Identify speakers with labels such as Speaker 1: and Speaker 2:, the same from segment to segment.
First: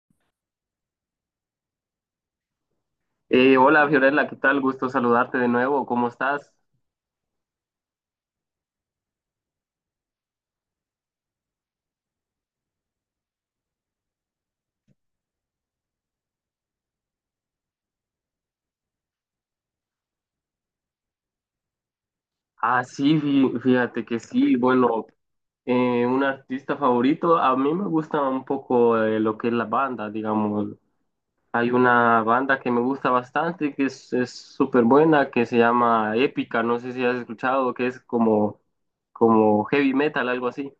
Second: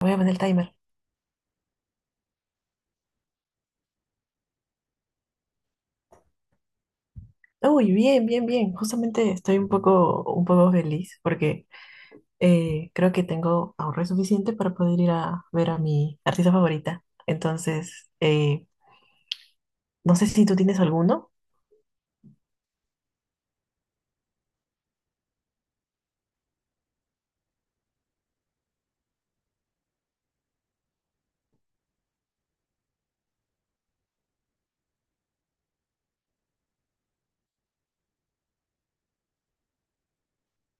Speaker 1: Voy a poner el timer.
Speaker 2: Hola Fiorella, ¿qué tal? Gusto saludarte de nuevo, ¿cómo estás?
Speaker 1: Uy, bien, bien, bien. Justamente estoy un poco feliz porque creo que tengo ahorro suficiente para poder ir a ver a mi artista favorita. Entonces, no sé si tú tienes alguno.
Speaker 2: Ah, sí, fíjate que sí, bueno, un artista favorito, a mí me gusta un poco lo que es la banda, digamos. Hay una banda que me gusta bastante, que es súper buena, que se llama Épica, no sé si has escuchado, que es como, como heavy metal, algo así.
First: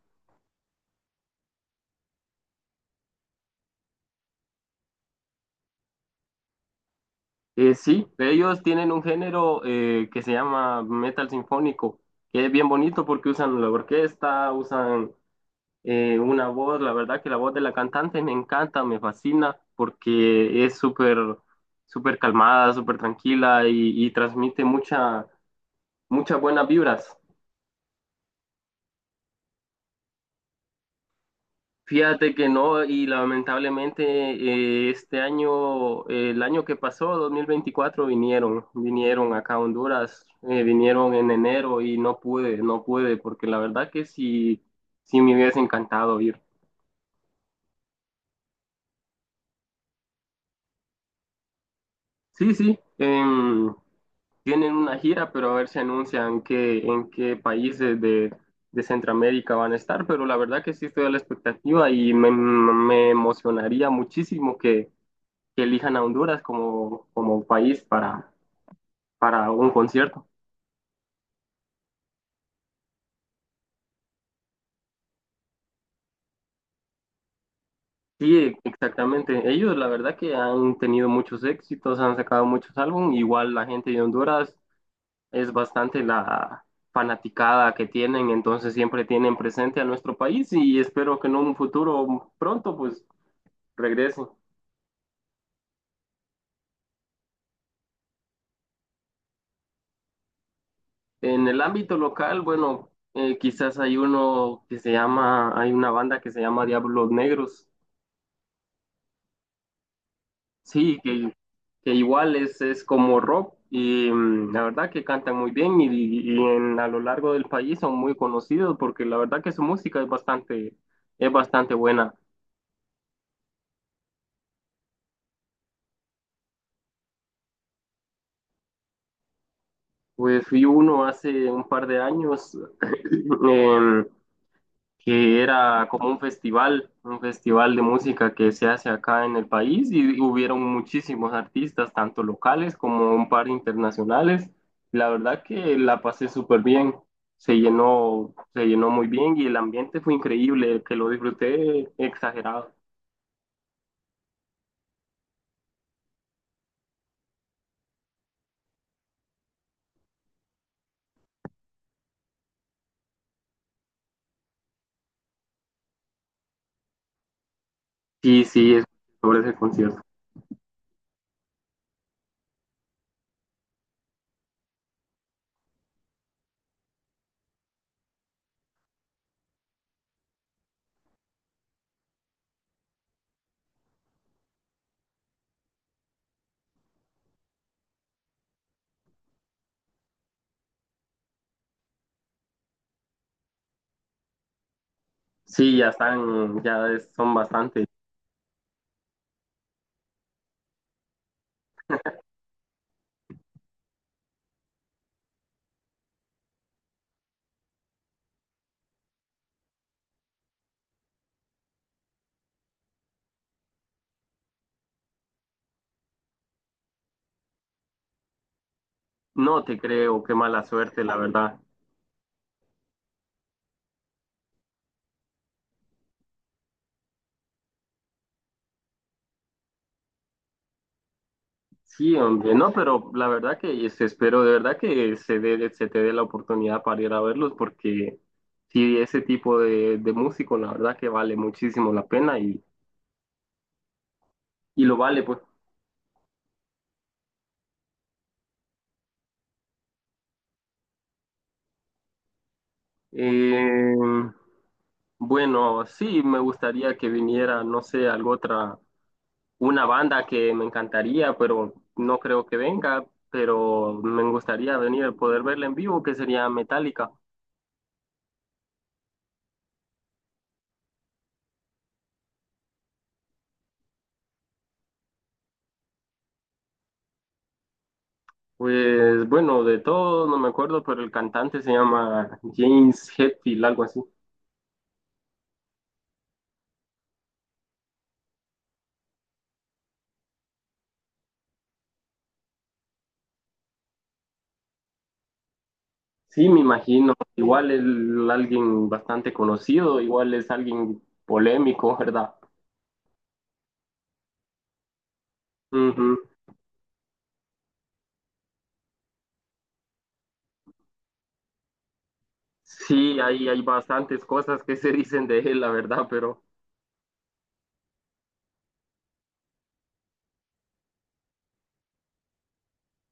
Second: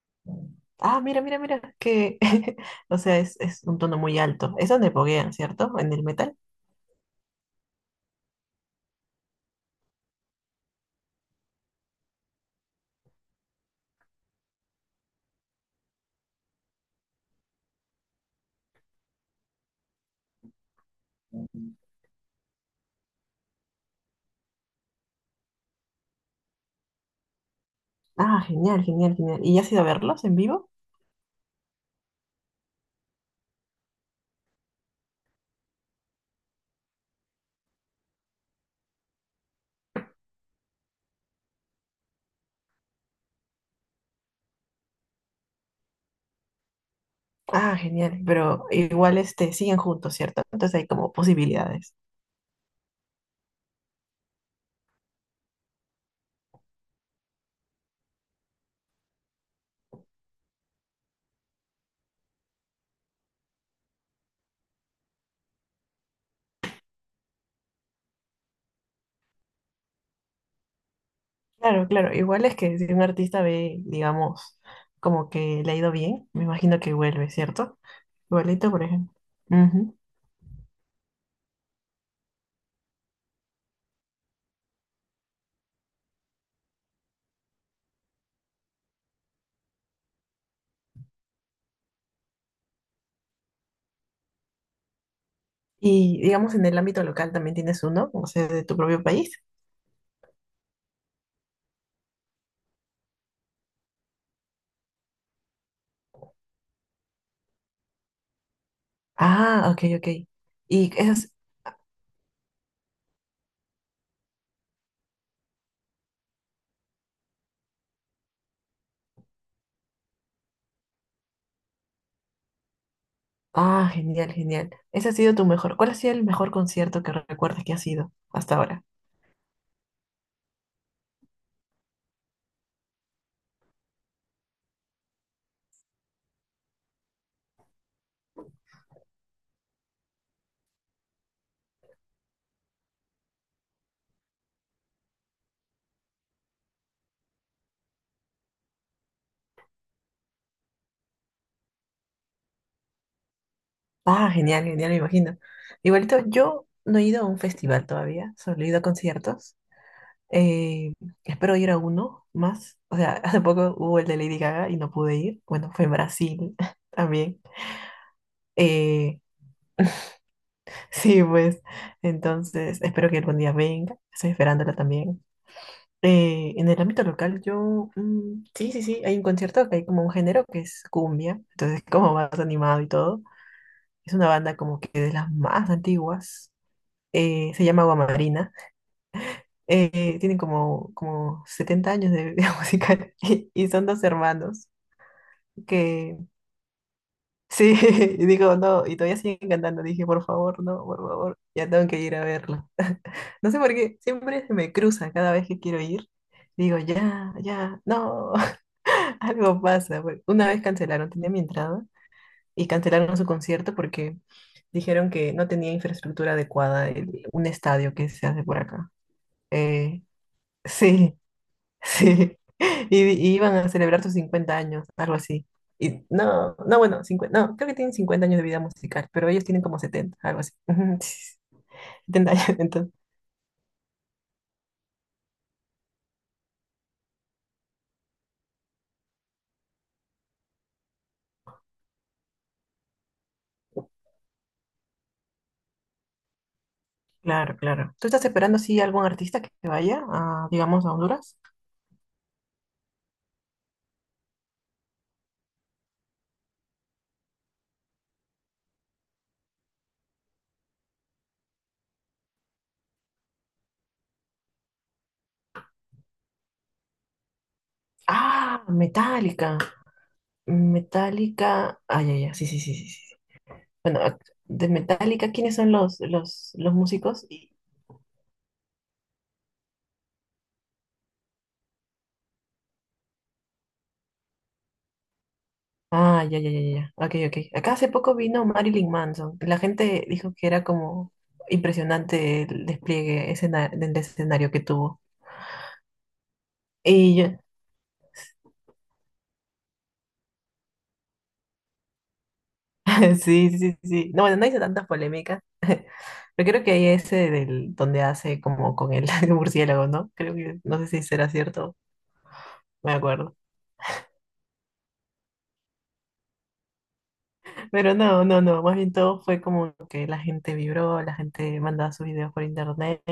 Speaker 1: Ah, mira, mira, mira, que, o sea, es un tono muy alto. Es donde poguean, ¿cierto? En el metal.
Speaker 2: Sí, ellos tienen un género que se llama metal sinfónico, que es bien bonito porque usan la orquesta, usan una voz, la verdad que la voz de la cantante me encanta, me fascina, porque es súper, súper calmada, súper tranquila y transmite mucha, muchas buenas vibras.
Speaker 1: Ah, genial, genial, genial. ¿Y ya has ido a verlos en vivo?
Speaker 2: Fíjate que no, y lamentablemente este año, el año que pasó, 2024 vinieron, acá a Honduras, vinieron en enero y no pude, no pude, porque la verdad que sí, sí me hubiese encantado ir.
Speaker 1: Ah, genial, pero igual este, siguen juntos, ¿cierto? Entonces hay como posibilidades.
Speaker 2: Sí, sí. Tienen una gira, pero a ver si anuncian qué, en qué países de Centroamérica van a estar. Pero la verdad que sí estoy a la expectativa y me emocionaría muchísimo que elijan a Honduras como, como país para un concierto.
Speaker 1: Claro, claro, igual es que si un artista ve, digamos, como que le ha ido bien, me imagino que vuelve, ¿cierto?
Speaker 2: Sí,
Speaker 1: Igualito, por ejemplo.
Speaker 2: exactamente. Ellos la
Speaker 1: Ujú.
Speaker 2: verdad que han tenido muchos éxitos, han sacado muchos álbumes. Igual la gente de Honduras es bastante la fanaticada que tienen, entonces siempre tienen presente a nuestro país y espero que en un futuro pronto pues regrese.
Speaker 1: Y digamos, en el ámbito local también tienes uno, o sea, de tu propio país.
Speaker 2: En el ámbito local, bueno, quizás hay uno que se llama, hay una banda que se llama Diablos Negros,
Speaker 1: Ah, ok, ok. Y
Speaker 2: sí,
Speaker 1: esas,
Speaker 2: que igual es como rock y la verdad que cantan muy bien y en, a lo largo del país son muy conocidos porque la verdad que su música es bastante buena.
Speaker 1: ah, genial, genial. Ese ha sido tu mejor. ¿Cuál ha sido el mejor concierto que recuerdes que ha sido hasta ahora?
Speaker 2: Pues fui uno hace un par de años. em, que era como un festival de música que se hace acá en el país y hubieron muchísimos artistas, tanto locales como un par internacionales. La verdad que la pasé súper bien, se llenó muy bien y el ambiente fue increíble, que lo disfruté exagerado.
Speaker 1: Ah, genial, genial, me imagino. Igualito, yo no he ido a un festival todavía, solo he ido a conciertos. Eh, Espero ir a uno más. O sea, hace poco hubo el de Lady Gaga y no pude ir. Bueno, fue en Brasil también.
Speaker 2: Sí, sí, es
Speaker 1: Eh,
Speaker 2: sobre ese concierto.
Speaker 1: Sí, pues, entonces espero que algún día venga, estoy esperándola también. En el ámbito local, yo, sí, sí, sí, hay un concierto que hay como un género que es cumbia, entonces como más animado y todo. Es una banda como que de las más antiguas, se llama Guamarina, tienen como, 70 años de vida musical y, son dos hermanos
Speaker 2: Sí, ya
Speaker 1: que
Speaker 2: están, son
Speaker 1: Sí,
Speaker 2: bastante.
Speaker 1: y digo, no, y todavía siguen cantando. Dije, por favor, no, por favor, ya tengo que ir a verlo. No sé por qué, siempre se me cruza cada vez que quiero ir. Digo, ya, ya, no, algo pasa, pues. Una vez cancelaron, tenía mi entrada y cancelaron su concierto porque dijeron que no tenía infraestructura adecuada, un estadio que se hace por acá.
Speaker 2: No te
Speaker 1: Eh,
Speaker 2: creo, qué mala suerte, la
Speaker 1: sí,
Speaker 2: verdad.
Speaker 1: Sí, y, iban a celebrar sus 50 años, algo así. Y no, no, bueno, 50 no, creo que tienen 50 años de vida musical, pero ellos tienen como 70 algo así. Ujú, sí,
Speaker 2: Sí,
Speaker 1: 70 años,
Speaker 2: hombre, no,
Speaker 1: entonces.
Speaker 2: pero la verdad que espero de verdad que se dé, se te dé la oportunidad para ir a verlos porque sí, ese tipo de músico la verdad que vale muchísimo la pena y lo vale, pues.
Speaker 1: Claro, claro. ¿Tú estás esperando así algún artista que vaya a, digamos, a Honduras?
Speaker 2: Eh, bueno, sí, me gustaría que viniera, no sé, algo otra, una banda que me encantaría, pero no creo que venga, pero me gustaría venir, poder verla en vivo, que sería Metallica.
Speaker 1: Ah, Metallica. Metallica. Ay, ay, ay, sí, sí, sí, sí, sí. Bueno, de Metallica, ¿quiénes son los músicos?
Speaker 2: Pues bueno, de todo no me acuerdo, pero el cantante se llama James Hetfield, algo así.
Speaker 1: Ah, ya, ya, ya, ya, ya. Ok, ok. Acá hace poco vino Marilyn Manson. La gente dijo que era como impresionante el despliegue del escenario que tuvo.
Speaker 2: Sí, me imagino.
Speaker 1: Y yo,
Speaker 2: Igual es alguien bastante conocido, igual es alguien polémico, ¿verdad?
Speaker 1: sí, sí, sí, sí. No, bueno, no hice tantas polémicas,
Speaker 2: Ujú.
Speaker 1: pero creo que hay ese del donde hace como con el murciélago, ¿no? Creo que, no sé si será cierto, no me
Speaker 2: Sí,
Speaker 1: acuerdo.
Speaker 2: hay bastantes cosas que se dicen de él, la verdad, pero
Speaker 1: Pero no, no, no, más bien todo fue como que la gente vibró, la gente mandaba sus videos por internet,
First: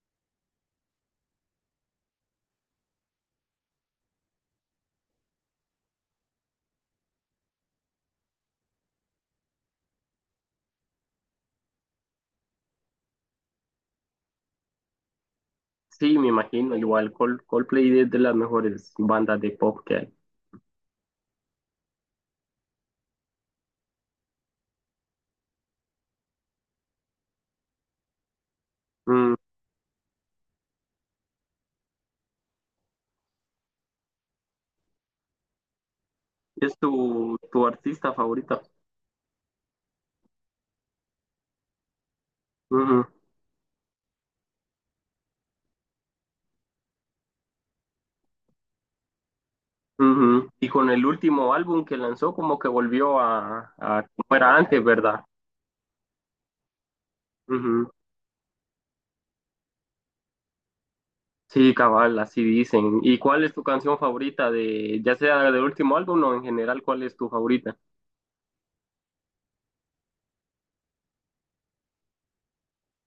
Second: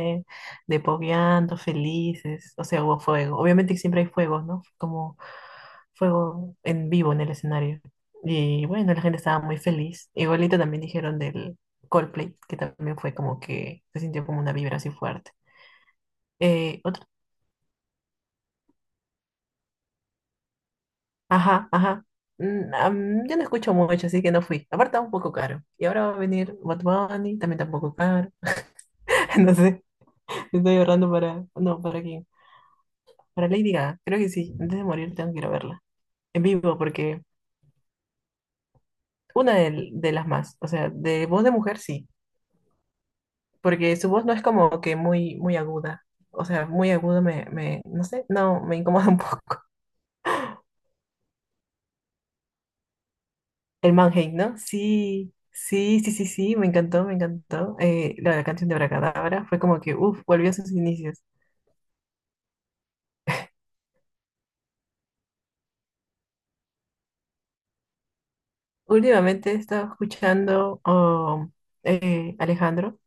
Speaker 1: de pogueando, felices, o sea, hubo fuego. Obviamente que siempre hay fuegos, ¿no? Como fuego en vivo en el escenario. Y bueno, la gente estaba muy feliz. Igualito también dijeron del Coldplay, que también fue como que se sintió como una vibra así fuerte.
Speaker 2: sí, me imagino.
Speaker 1: Otro,
Speaker 2: Igual Coldplay es de las mejores bandas de pop que hay.
Speaker 1: ajá, ajá. Yo no escucho mucho, así que no fui. Aparte, estaba un poco caro. Y ahora va a venir Bad Bunny, también está un poco caro.
Speaker 2: Mm.
Speaker 1: No sé. Estoy ahorrando para... No, ¿para quién? Para Lady Gaga. Creo que sí. Antes de morir tengo que ir a verla. En
Speaker 2: ¿Es
Speaker 1: vivo, porque...
Speaker 2: tu, tu artista favorita?
Speaker 1: Una de las más. O sea, de voz de mujer sí. Porque su voz no es como que muy, muy aguda. O sea, muy aguda No sé, no, me incomoda un poco.
Speaker 2: Ujú. Y con el último álbum que lanzó, como que volvió
Speaker 1: El
Speaker 2: a como
Speaker 1: Manhain,
Speaker 2: era
Speaker 1: ¿no?
Speaker 2: antes, ¿verdad?
Speaker 1: Sí, sí, sí, sí, sí. Me encantó, me encantó.
Speaker 2: Ujú.
Speaker 1: Canción de Abracadabra fue como que, uff, volvió a sus inicios.
Speaker 2: Sí, cabal, así dicen. ¿Y cuál es tu canción favorita de, ya sea del último álbum o en general, cuál es tu favorita?
Speaker 1: Últimamente he estado escuchando, oh, Alejandro.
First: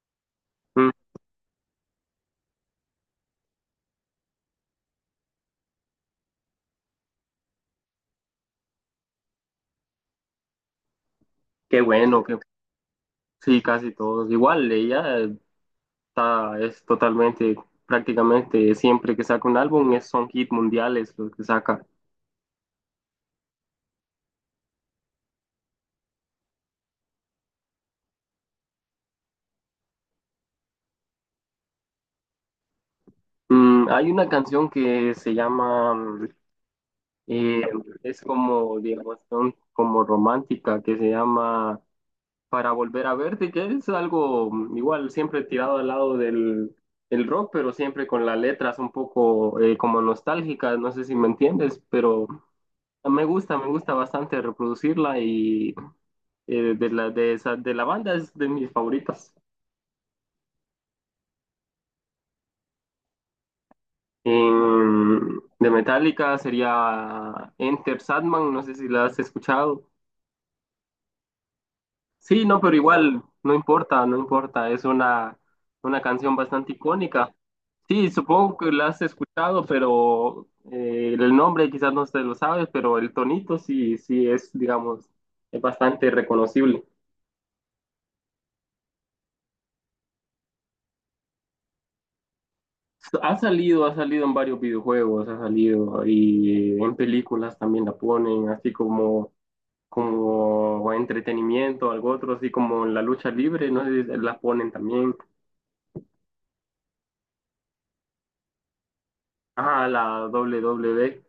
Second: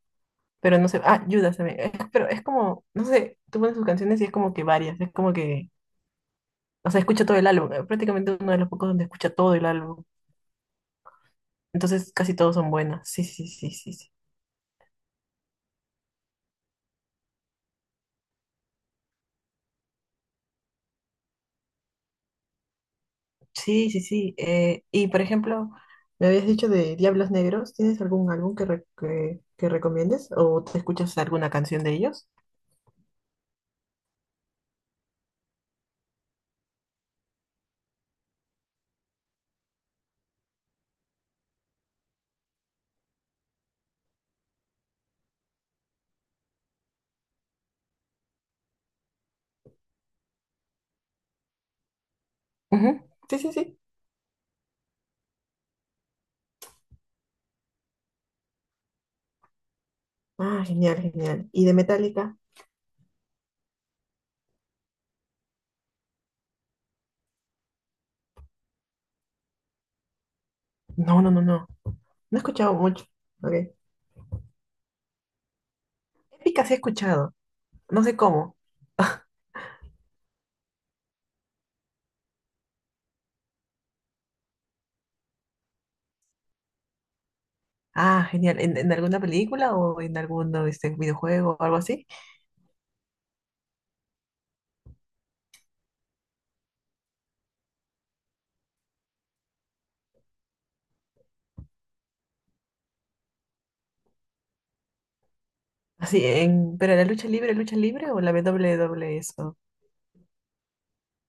Speaker 1: Pero no
Speaker 2: Mm.
Speaker 1: sé, ah, Judas también. Pero es como, no sé, tú pones sus canciones y es como que varias, es como que, o sea, escucha todo el álbum, prácticamente uno de los pocos donde escucha todo el álbum.
Speaker 2: Qué
Speaker 1: Entonces
Speaker 2: bueno,
Speaker 1: casi
Speaker 2: que
Speaker 1: todos son buenas. Sí, sí,
Speaker 2: sí,
Speaker 1: sí,
Speaker 2: casi
Speaker 1: sí, sí.
Speaker 2: todos. Igual, ella está, es totalmente, prácticamente siempre que saca un álbum es, son hit mundiales los que saca.
Speaker 1: Sí, sí, sí. Y por ejemplo, me habías dicho de Diablos Negros, ¿tienes algún álbum que recomiendes o te escuchas alguna canción de ellos?
Speaker 2: Hay una canción que se llama, eh, es como, digamos, son como romántica, que se llama para volver a verte, que es algo igual siempre tirado al lado del el rock, pero siempre con las letras un poco como nostálgicas, no sé si me entiendes, pero
Speaker 1: Ujú. Sí, sí,
Speaker 2: me
Speaker 1: sí.
Speaker 2: gusta bastante reproducirla y de la, de esa, de la banda es de mis favoritas.
Speaker 1: Ah, genial, genial. ¿Y de Metallica?
Speaker 2: De Metallica sería Enter Sandman, no sé si la has escuchado.
Speaker 1: No, no, no, no. No he
Speaker 2: Sí, no,
Speaker 1: escuchado
Speaker 2: pero
Speaker 1: mucho.
Speaker 2: igual, no
Speaker 1: Okay.
Speaker 2: importa, no importa, es una canción
Speaker 1: Épica
Speaker 2: bastante
Speaker 1: sí he
Speaker 2: icónica.
Speaker 1: escuchado. No
Speaker 2: Sí,
Speaker 1: sé cómo.
Speaker 2: supongo que la has escuchado, pero el nombre quizás no se lo sabes, pero el tonito sí, sí es, digamos, es bastante reconocible.
Speaker 1: Ah, genial. ¿En alguna película o en algún este, videojuego o algo así?
Speaker 2: Ha salido en varios videojuegos, ha salido y en películas también la ponen, así como, como entretenimiento, algo otro, así como en la lucha libre, no sé si la ponen también.
Speaker 1: Así, ¿pero la lucha libre o la WWE eso?
Speaker 2: Ah, la WWE.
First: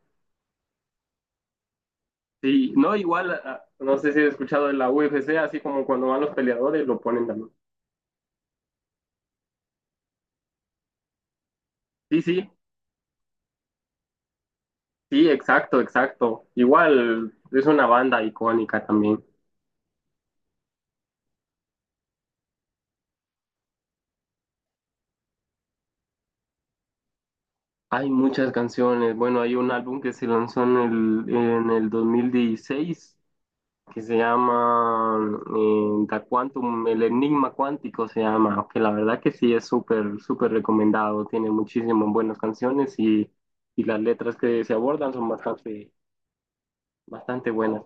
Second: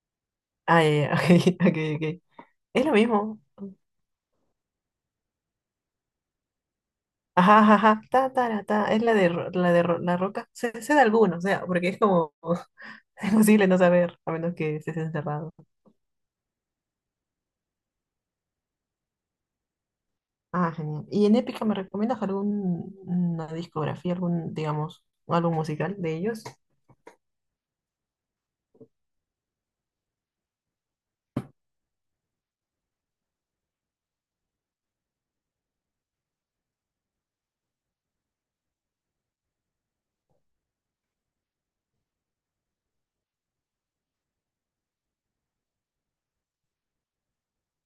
Speaker 1: Ah, ya, ya, ok, ok, ok.
Speaker 2: Sí,
Speaker 1: Es lo
Speaker 2: no, igual,
Speaker 1: mismo.
Speaker 2: ah, no sé si has escuchado de la UFC, así como cuando van los peleadores lo ponen también.
Speaker 1: Ajá, ajá, ajá. Ta, ta, ra, ta. Es la roca. Sé, sé de alguno, o sea, porque es
Speaker 2: Sí,
Speaker 1: como
Speaker 2: sí,
Speaker 1: es imposible no saber, a menos que estés
Speaker 2: sí,
Speaker 1: encerrado.
Speaker 2: exacto, exacto. Igual es una banda icónica también.
Speaker 1: Ah, genial. ¿Y en Épica me recomiendas alguna discografía, algún, digamos, álbum musical de ellos?
Speaker 2: Hay muchas canciones. Bueno, hay un álbum que se lanzó en el 2016 que se llama Da Quantum, El Enigma Cuántico se llama, que la verdad que sí es súper, súper recomendado. Tiene muchísimas buenas canciones y las letras que se abordan son bastante, bastante buenas.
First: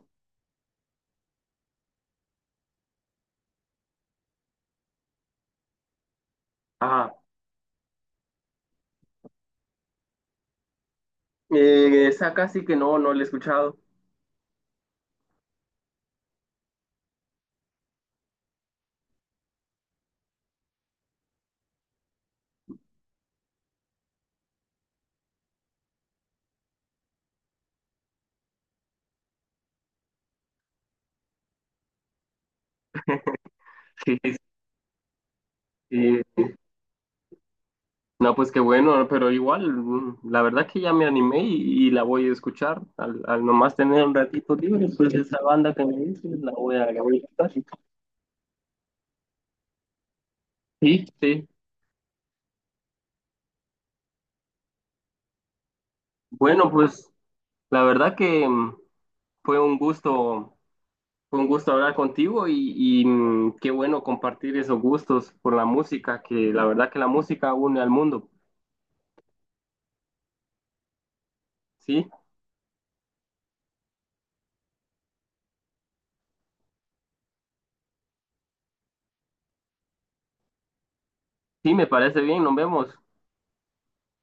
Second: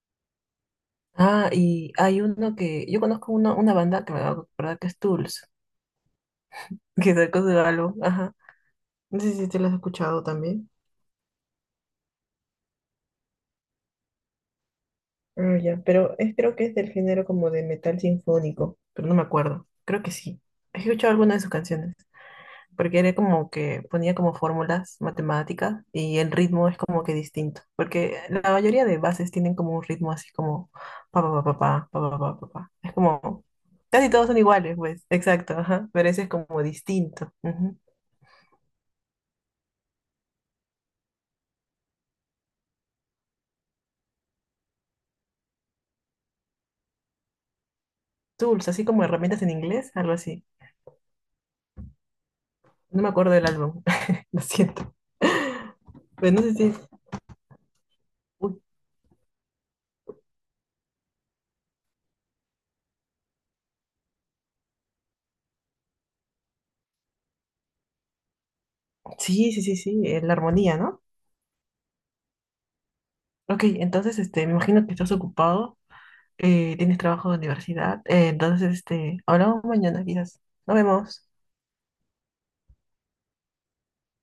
Speaker 1: Ah, y hay uno que. Yo conozco una, banda que me acabo de acordar que es Tools,
Speaker 2: Ah.
Speaker 1: que sacó su álbum. Ajá. No sé si te lo has escuchado también.
Speaker 2: Esa casi que no, no la he escuchado.
Speaker 1: Ah, ya, pero creo que es del género como de metal sinfónico, pero no me acuerdo. Creo que sí. He escuchado alguna de sus canciones, porque era como que ponía como fórmulas matemáticas y el ritmo es como que distinto, porque la mayoría de bases tienen como un ritmo así como pa pa pa pa pa pa pa pa pa, pa. Es como casi
Speaker 2: Sí,
Speaker 1: todos
Speaker 2: sí,
Speaker 1: son iguales, pues, exacto, ajá, pero
Speaker 2: sí.
Speaker 1: ese es como distinto. Ujú.
Speaker 2: No, pues qué bueno, pero igual, la verdad que ya me animé y la voy a escuchar. Al, al nomás tener un ratito libre, pues esa banda que me dices, la voy a escuchar.
Speaker 1: Tools, así como herramientas en inglés, algo así.
Speaker 2: Sí, sí.
Speaker 1: No me acuerdo del álbum, lo siento. Pues no sé
Speaker 2: Bueno,
Speaker 1: si,
Speaker 2: pues la verdad que
Speaker 1: uy,
Speaker 2: fue un gusto, fue un gusto hablar contigo y, qué bueno compartir esos gustos por la música, que la verdad que la música une al mundo.
Speaker 1: Sí, sí, sí, sí, la armonía, ¿no?
Speaker 2: Sí,
Speaker 1: Ok, entonces, este, me imagino que estás ocupado, tienes trabajo de universidad, entonces, este, hablamos mañana quizás. Nos vemos.
Speaker 2: sí, me parece bien, nos vemos.